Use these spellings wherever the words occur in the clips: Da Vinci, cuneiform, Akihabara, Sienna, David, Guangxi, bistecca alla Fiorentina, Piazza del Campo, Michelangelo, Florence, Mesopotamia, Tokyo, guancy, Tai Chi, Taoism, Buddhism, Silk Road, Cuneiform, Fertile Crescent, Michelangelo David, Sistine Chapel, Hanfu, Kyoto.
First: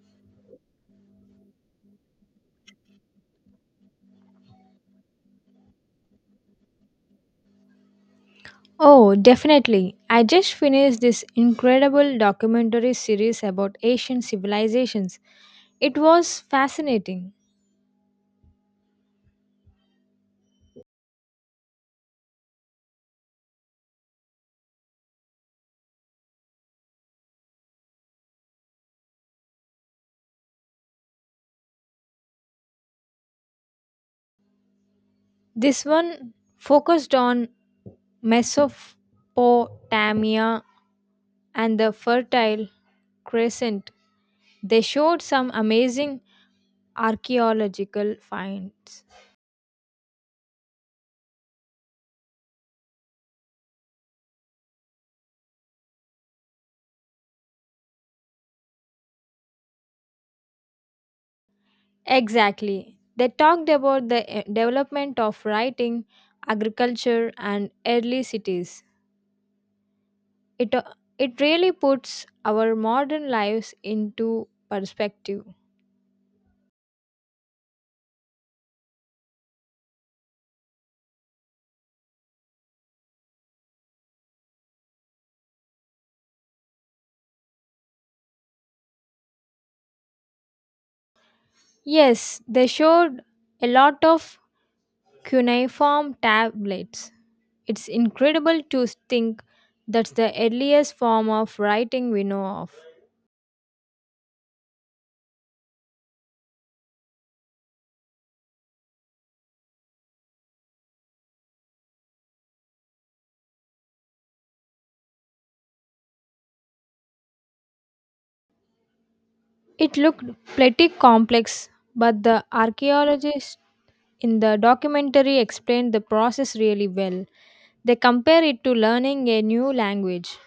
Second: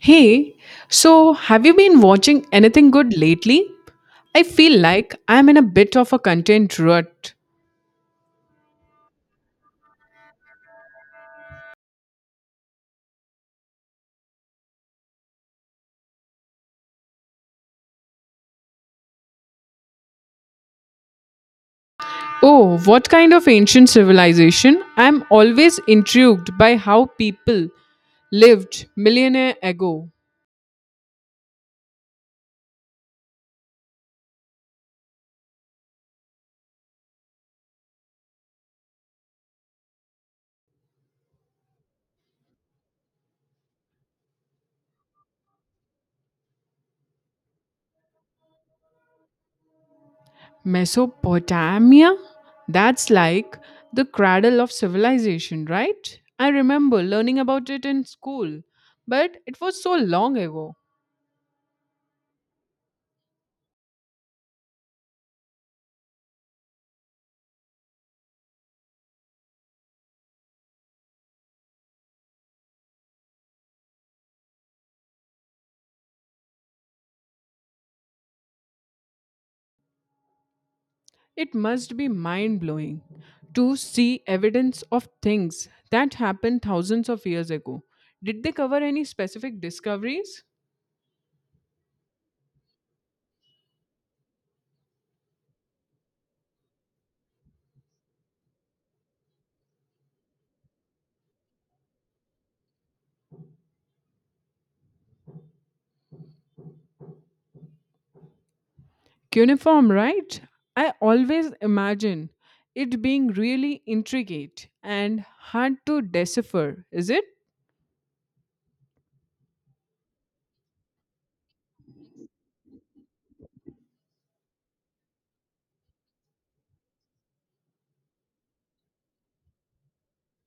Hey, so have you been watching anything good lately? I feel like I'm in a bit of a content rut. Oh, definitely. I just finished this incredible documentary series about Asian civilizations. It was fascinating. Oh, what kind of ancient civilization? I'm always intrigued by how people lived millionaire ago. This one focused on Mesopotamia and the Fertile Crescent. They showed some amazing archaeological finds. Mesopotamia? That's like the cradle of civilization, right? I remember learning about it in school, but it was so long ago. Exactly. They talked about the development of writing, agriculture, and early cities. It, uh, it really puts our modern lives into perspective. It must be mind blowing to see evidence of things that happened thousands of years ago. Did they cover any specific discoveries? Yes, they showed a lot of cuneiform tablets. It's incredible to think that's the earliest form of writing we know of. Cuneiform, right? I always imagine it being really intricate and hard to decipher, is it? It looked pretty complex, but the archaeologists in the documentary explained the process really well. They compare it to learning a new language.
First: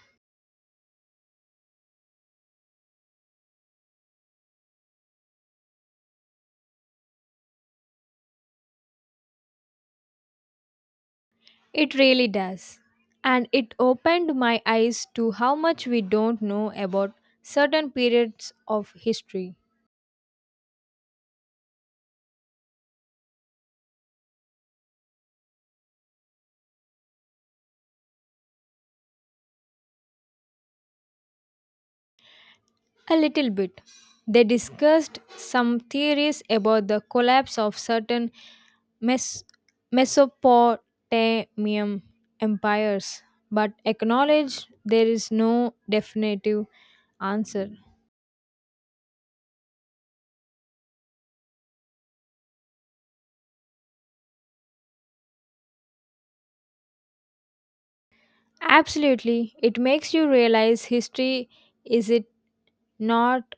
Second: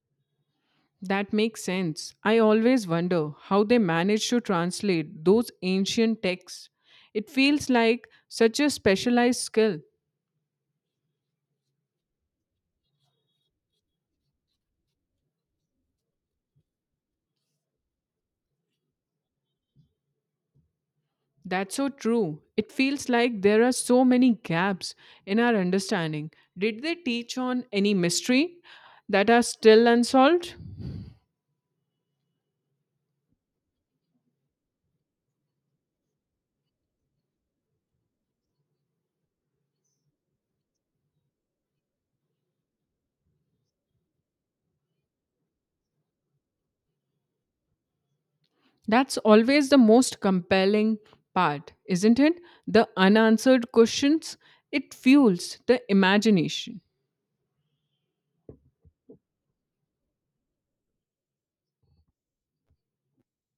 That makes sense. I always wonder how they managed to translate those ancient texts. It feels like such a specialized skill. It really does. And it opened my eyes to how much we don't know about certain periods of history. That's so true. It feels like there are so many gaps in our understanding. Did they teach on any mystery that are still unsolved? A little bit. They discussed some theories about the collapse of certain Mes- Mesopotamian empires, but acknowledged there is no definitive answer. That's always the most compelling part, isn't it? The unanswered questions, it fuels the imagination. Absolutely, it makes you realize history is it not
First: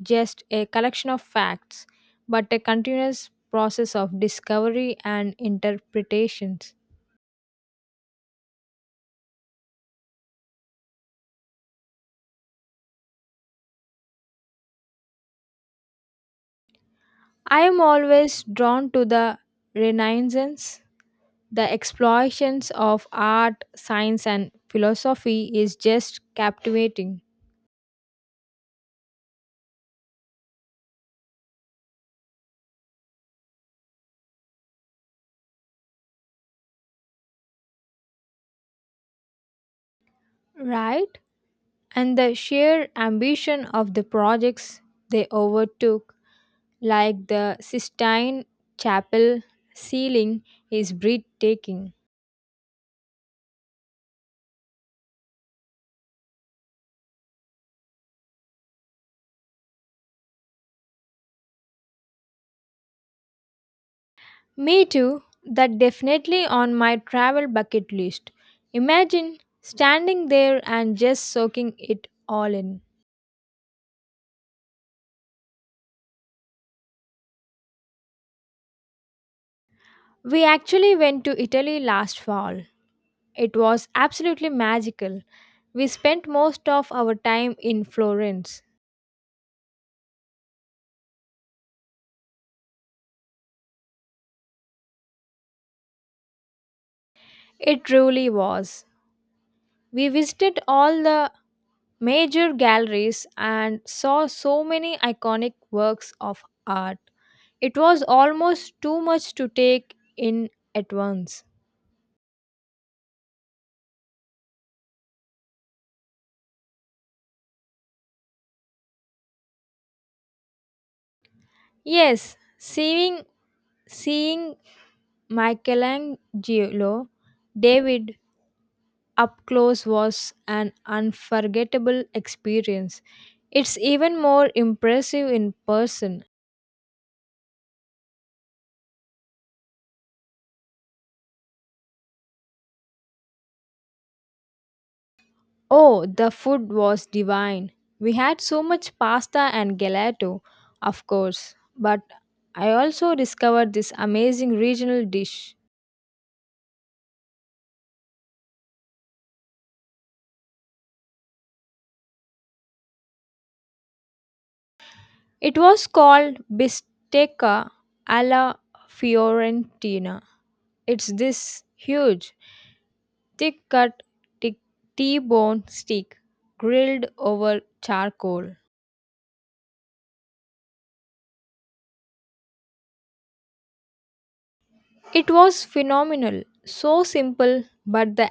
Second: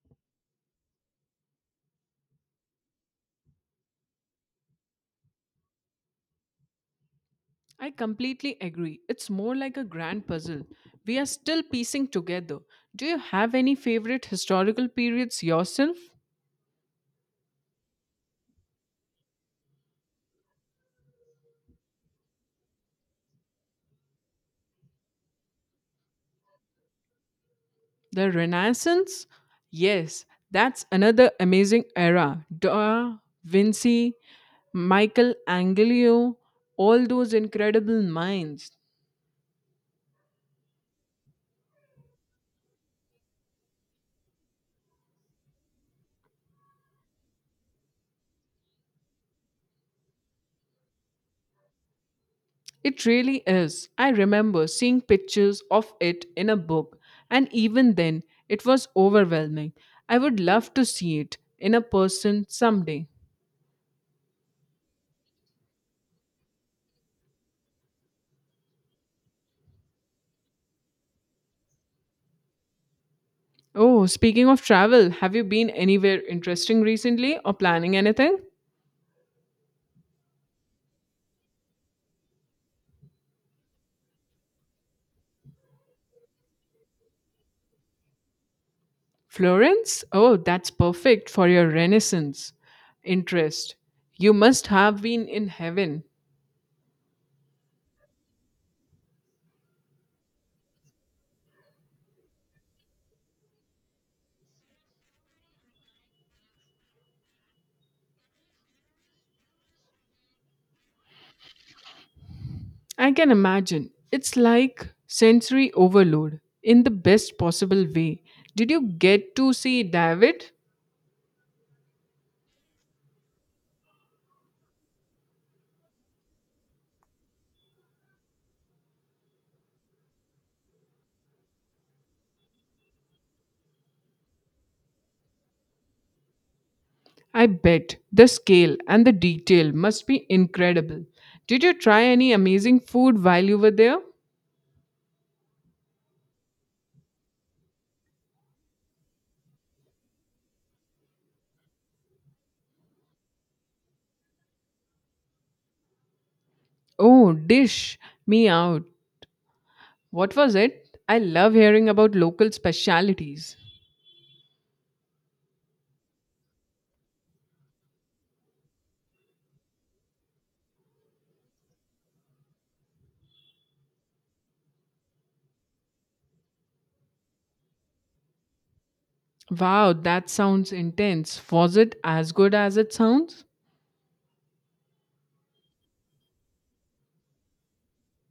just a collection of facts, but a continuous process of discovery and interpretations. I completely agree. It's more like a grand puzzle. We are still piecing together. Do you have any favorite historical periods yourself? I am always drawn to the Renaissance. The explorations of art, science, and philosophy is just captivating, The Renaissance? Yes, that's another amazing era. Da Vinci, Michelangelo, all those incredible minds. right? And the sheer ambition of the projects they overtook, like the Sistine Chapel ceiling, is breathtaking. It really is. I remember seeing pictures of it in a book, and even then, it was overwhelming. I would love to see it in a person someday. Me too. That definitely on my travel bucket list. Imagine standing there and just soaking it all in. Oh, speaking of travel, have you been anywhere interesting recently or planning anything? We actually went to Italy last fall. It was absolutely magical. We spent most of our time in Florence. Florence? Oh, that's perfect for your Renaissance interest. You must have been in heaven. It truly was. We visited all the major galleries and saw so many iconic works of art. It was almost too much to take in at once. I can imagine. It's like sensory overload in the best possible way. Did you get to see David? Yes, seeing Michelangelo David up close was an unforgettable experience. It's even more impressive in person. I bet the scale and the detail must be incredible. Did you try any amazing food while you were there? Oh, the food was divine. We had so much pasta and gelato, of course, but I also discovered this amazing regional dish. Oh, dish me out. What was it? I love hearing about local specialities. It was called bistecca alla Fiorentina. It's this huge, thick cut T bone steak grilled over charcoal. Wow, that sounds intense. Was it as good as it sounds? It was phenomenal, so simple, but the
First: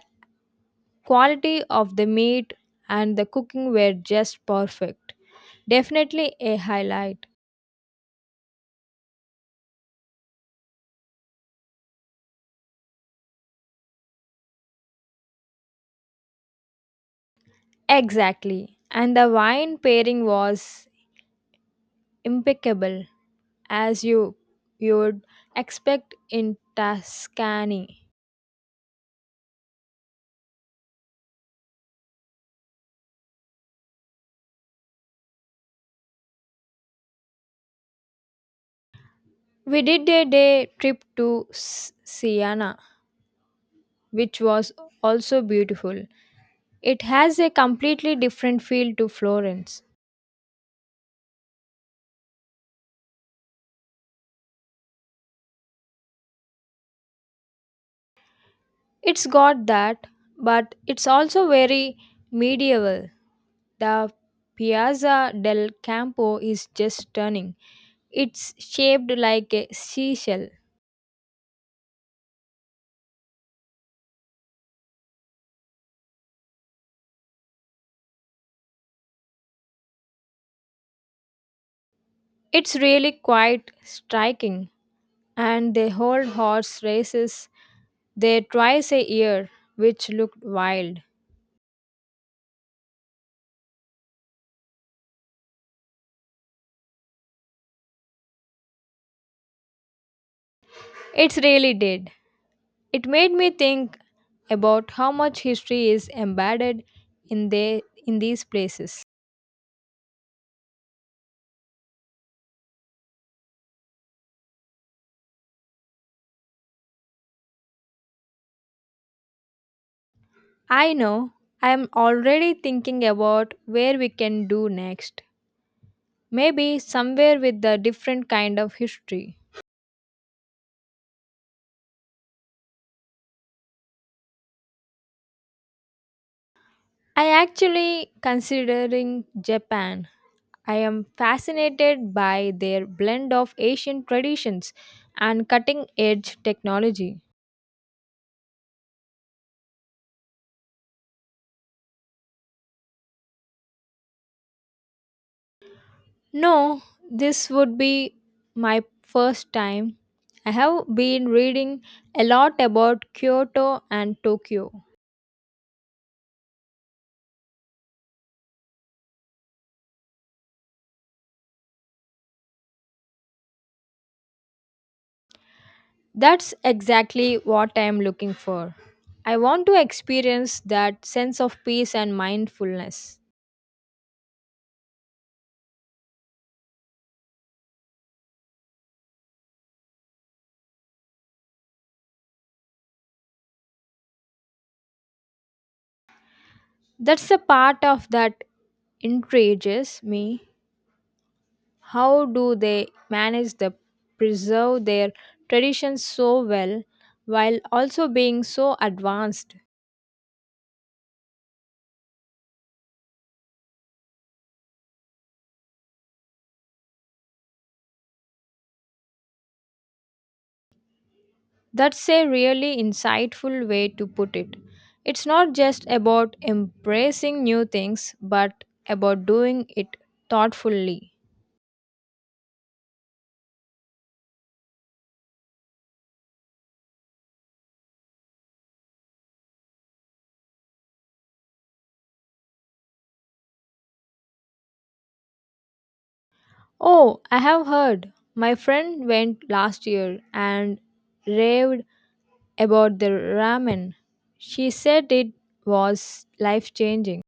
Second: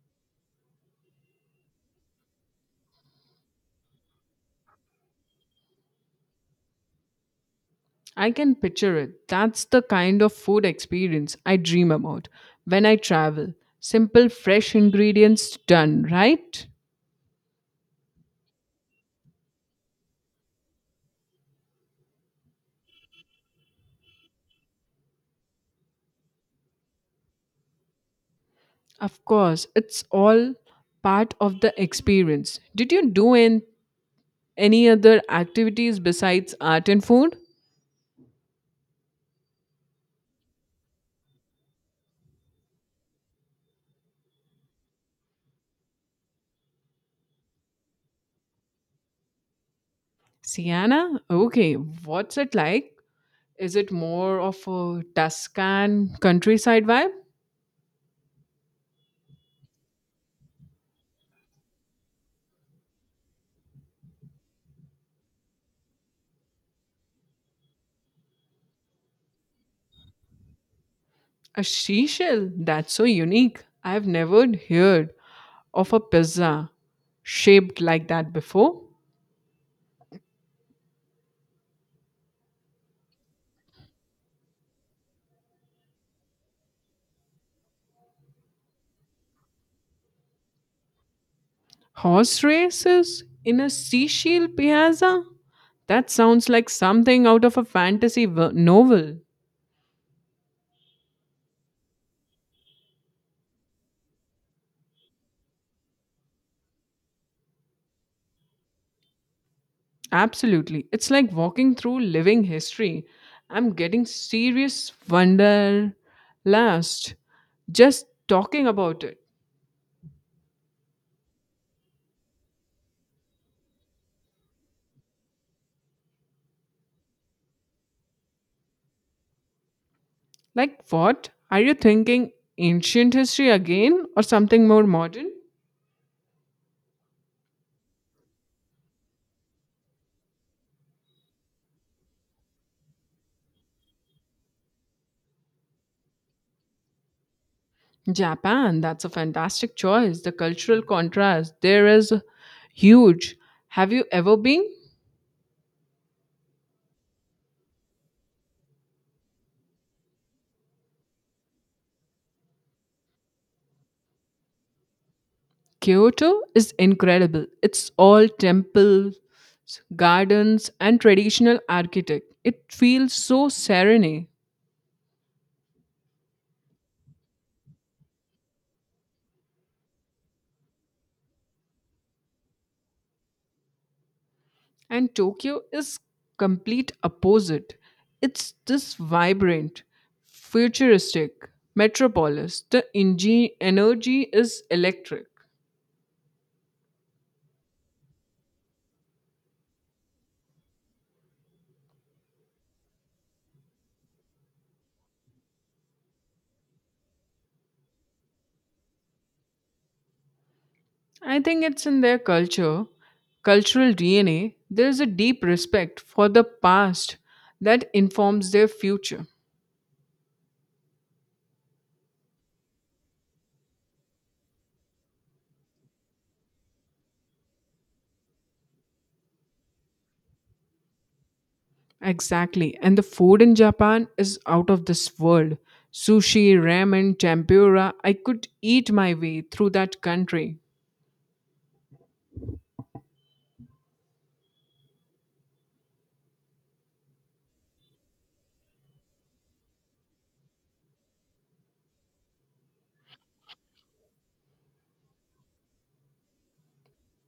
quality of the meat and the cooking were just perfect. Definitely a highlight. I can picture it. That's the kind of food experience I dream about when I travel. Simple, fresh ingredients done, right? Exactly. And the wine pairing was impeccable, as you'd expect in Tuscany. Of course, it's all part of the experience. Did you do any other activities besides art and food? We did a day trip to Siena, which was also beautiful. It has a completely different feel to Florence. Sienna? Okay, what's it like? Is it more of a Tuscan countryside vibe? It's got that, but it's also very medieval. The Piazza del Campo is just stunning. It's shaped like a seashell. A seashell? That's so unique. I've never heard of a pizza shaped like that before. It's really quite striking, and they hold horse races there twice a year, which looked wild. Horse races in a seashell piazza? That sounds like something out of a fantasy novel. It really did. It made me think about how much history is embedded in these places. Absolutely. It's like walking through living history. I'm getting serious wonder last just talking about it. I know I am already thinking about where we can do next. Maybe somewhere with a different kind of history. Like, what? Are you thinking ancient history again or something more modern? I actually considering Japan. I am fascinated by their blend of Asian traditions and cutting edge technology. Japan, that's a fantastic choice. The cultural contrast there is huge. Have you ever been? No, this would be my first time. I have been reading a lot about Kyoto and Tokyo. Kyoto is incredible. It's all temples, gardens, and traditional architect. It feels so serene. That's exactly what I am looking for. I want to experience that sense of peace and mindfulness. And Tokyo is complete opposite. It's this vibrant, futuristic metropolis. The energy is electric. That's the part of that intrigues me. How do they manage to preserve their traditions so well while also being so advanced? I think it's in their culture, cultural DNA, there is a deep respect for the past that informs their future. That's a really insightful way to put it. It's not just about embracing new things, but about doing it thoughtfully. Exactly. And the food in Japan is out of this world. Sushi, ramen, tempura, I could eat my way through that country. Oh, I have heard. My friend went last year and raved about the ramen. She said it was life changing.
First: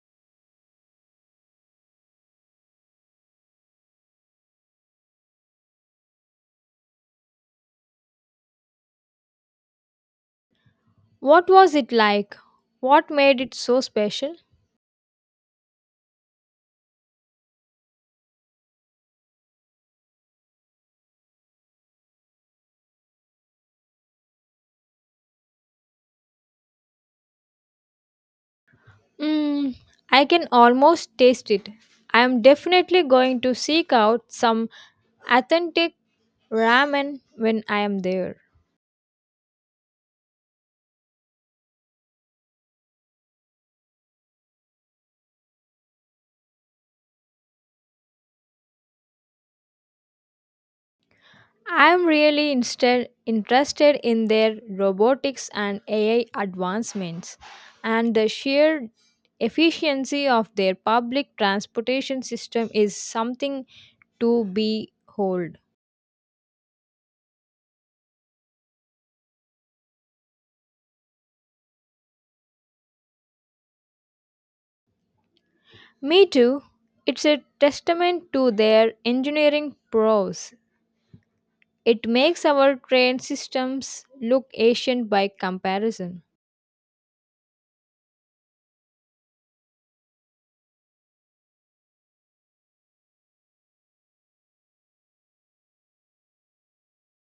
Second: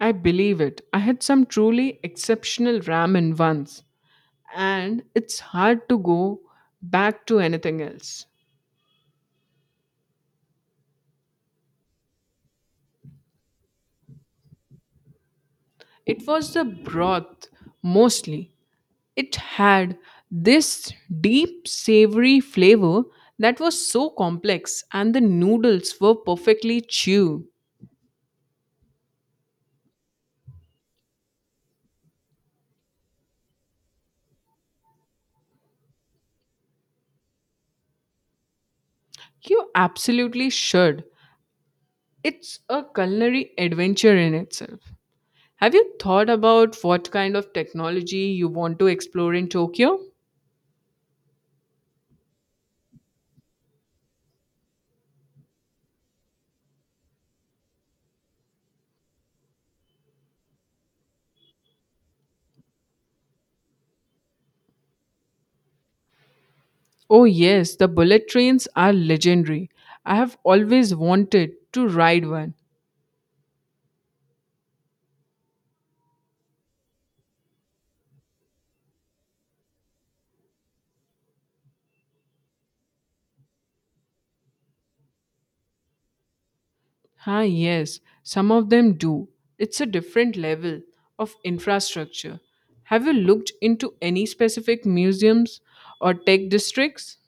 I believe it. I had some truly exceptional ramen once, and it's hard to go back to anything else. What was it like? What made it so special? It was the broth mostly. It had this deep, savory flavor that was so complex, and the noodles were perfectly chew. Mm, I can almost taste it. I am definitely going to seek out some authentic ramen when I am there. You absolutely should. It's a culinary adventure in itself. Have you thought about what kind of technology you want to explore in Tokyo? I am really instead interested in their robotics and AI advancements, and the sheer efficiency of their public transportation system is something to behold. Oh, yes, the bullet trains are legendary. I have always wanted to ride one. Me too. It's a testament to their engineering prowess. It makes our train systems look ancient by comparison. Ah, yes, some of them do. It's a different level of infrastructure. Have you looked into any specific museums or tech districts?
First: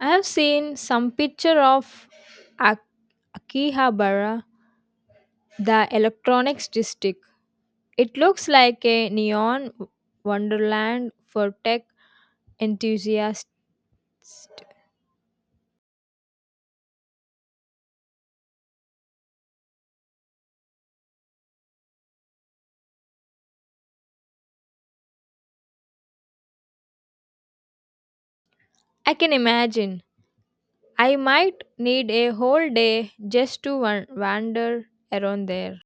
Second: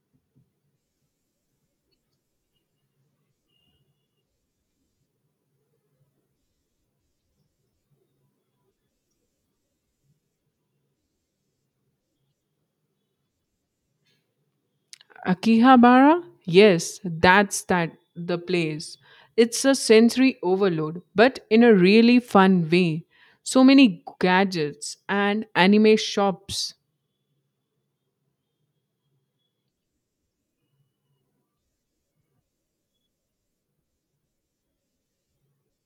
I have seen some picture of A- Akihabara, the electronics district. It looks like a neon wonderland for tech enthusiasts. Akihabara? Yes, that's that the place. It's a sensory overload, but in a really fun way. So many gadgets and anime shops. I can imagine. I might need a whole day just to wander around there.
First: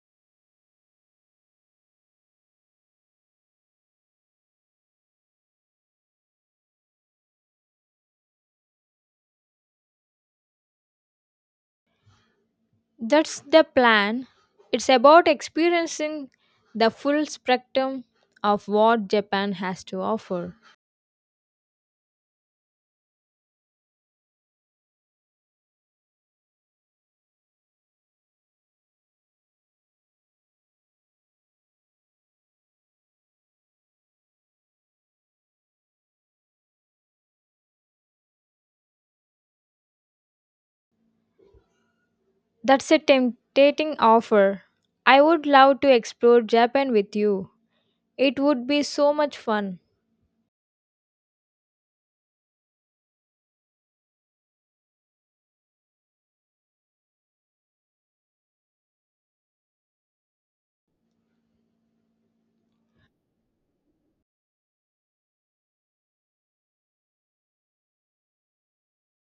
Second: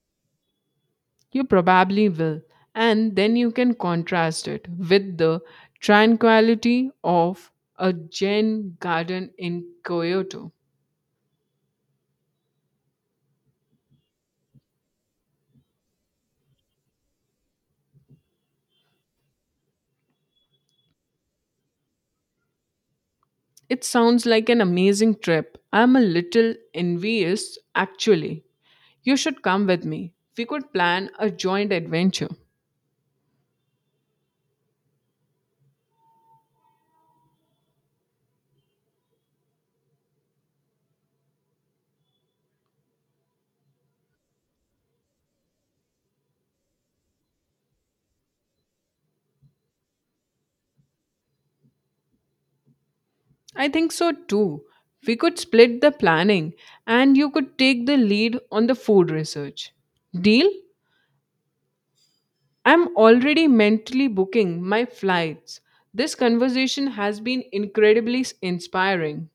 You probably will. And then you can contrast it with the tranquility of a Zen garden in Kyoto. That's the plan. It's about experiencing the full spectrum of what Japan has to offer. It sounds like an amazing trip. I'm a little envious, actually. You should come with me. We could plan a joint adventure. That's a tempting offer. I would love to explore Japan with you. It would be so much fun. I think so too. We could split the planning and you could take the lead on the food research. Deal? I'm already mentally booking my flights. This conversation has been incredibly inspiring.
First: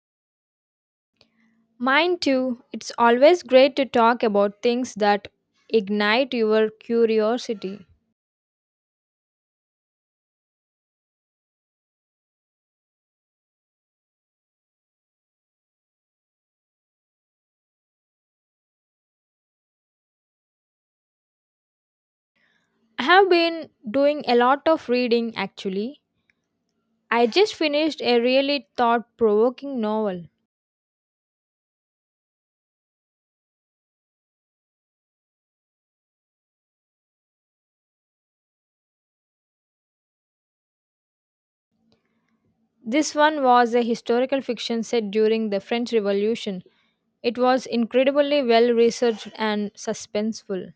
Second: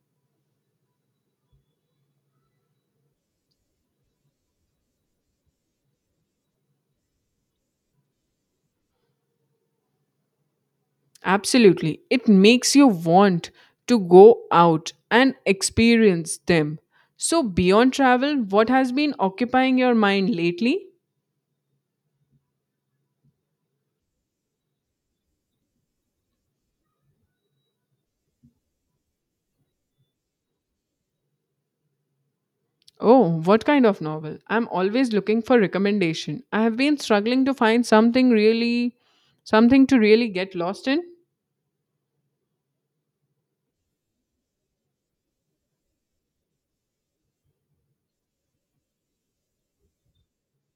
Mine too. It's always great to talk about things that ignite your curiosity. Absolutely. It makes you want to go out and experience them. So, beyond travel, what has been occupying your mind lately? I have been doing a lot of reading actually. I just finished a really thought provoking novel. Oh, what kind of novel? I'm always looking for recommendation. I have been struggling to find something to really get lost in. This one was a historical fiction set during the French Revolution. It was incredibly well researched and suspenseful.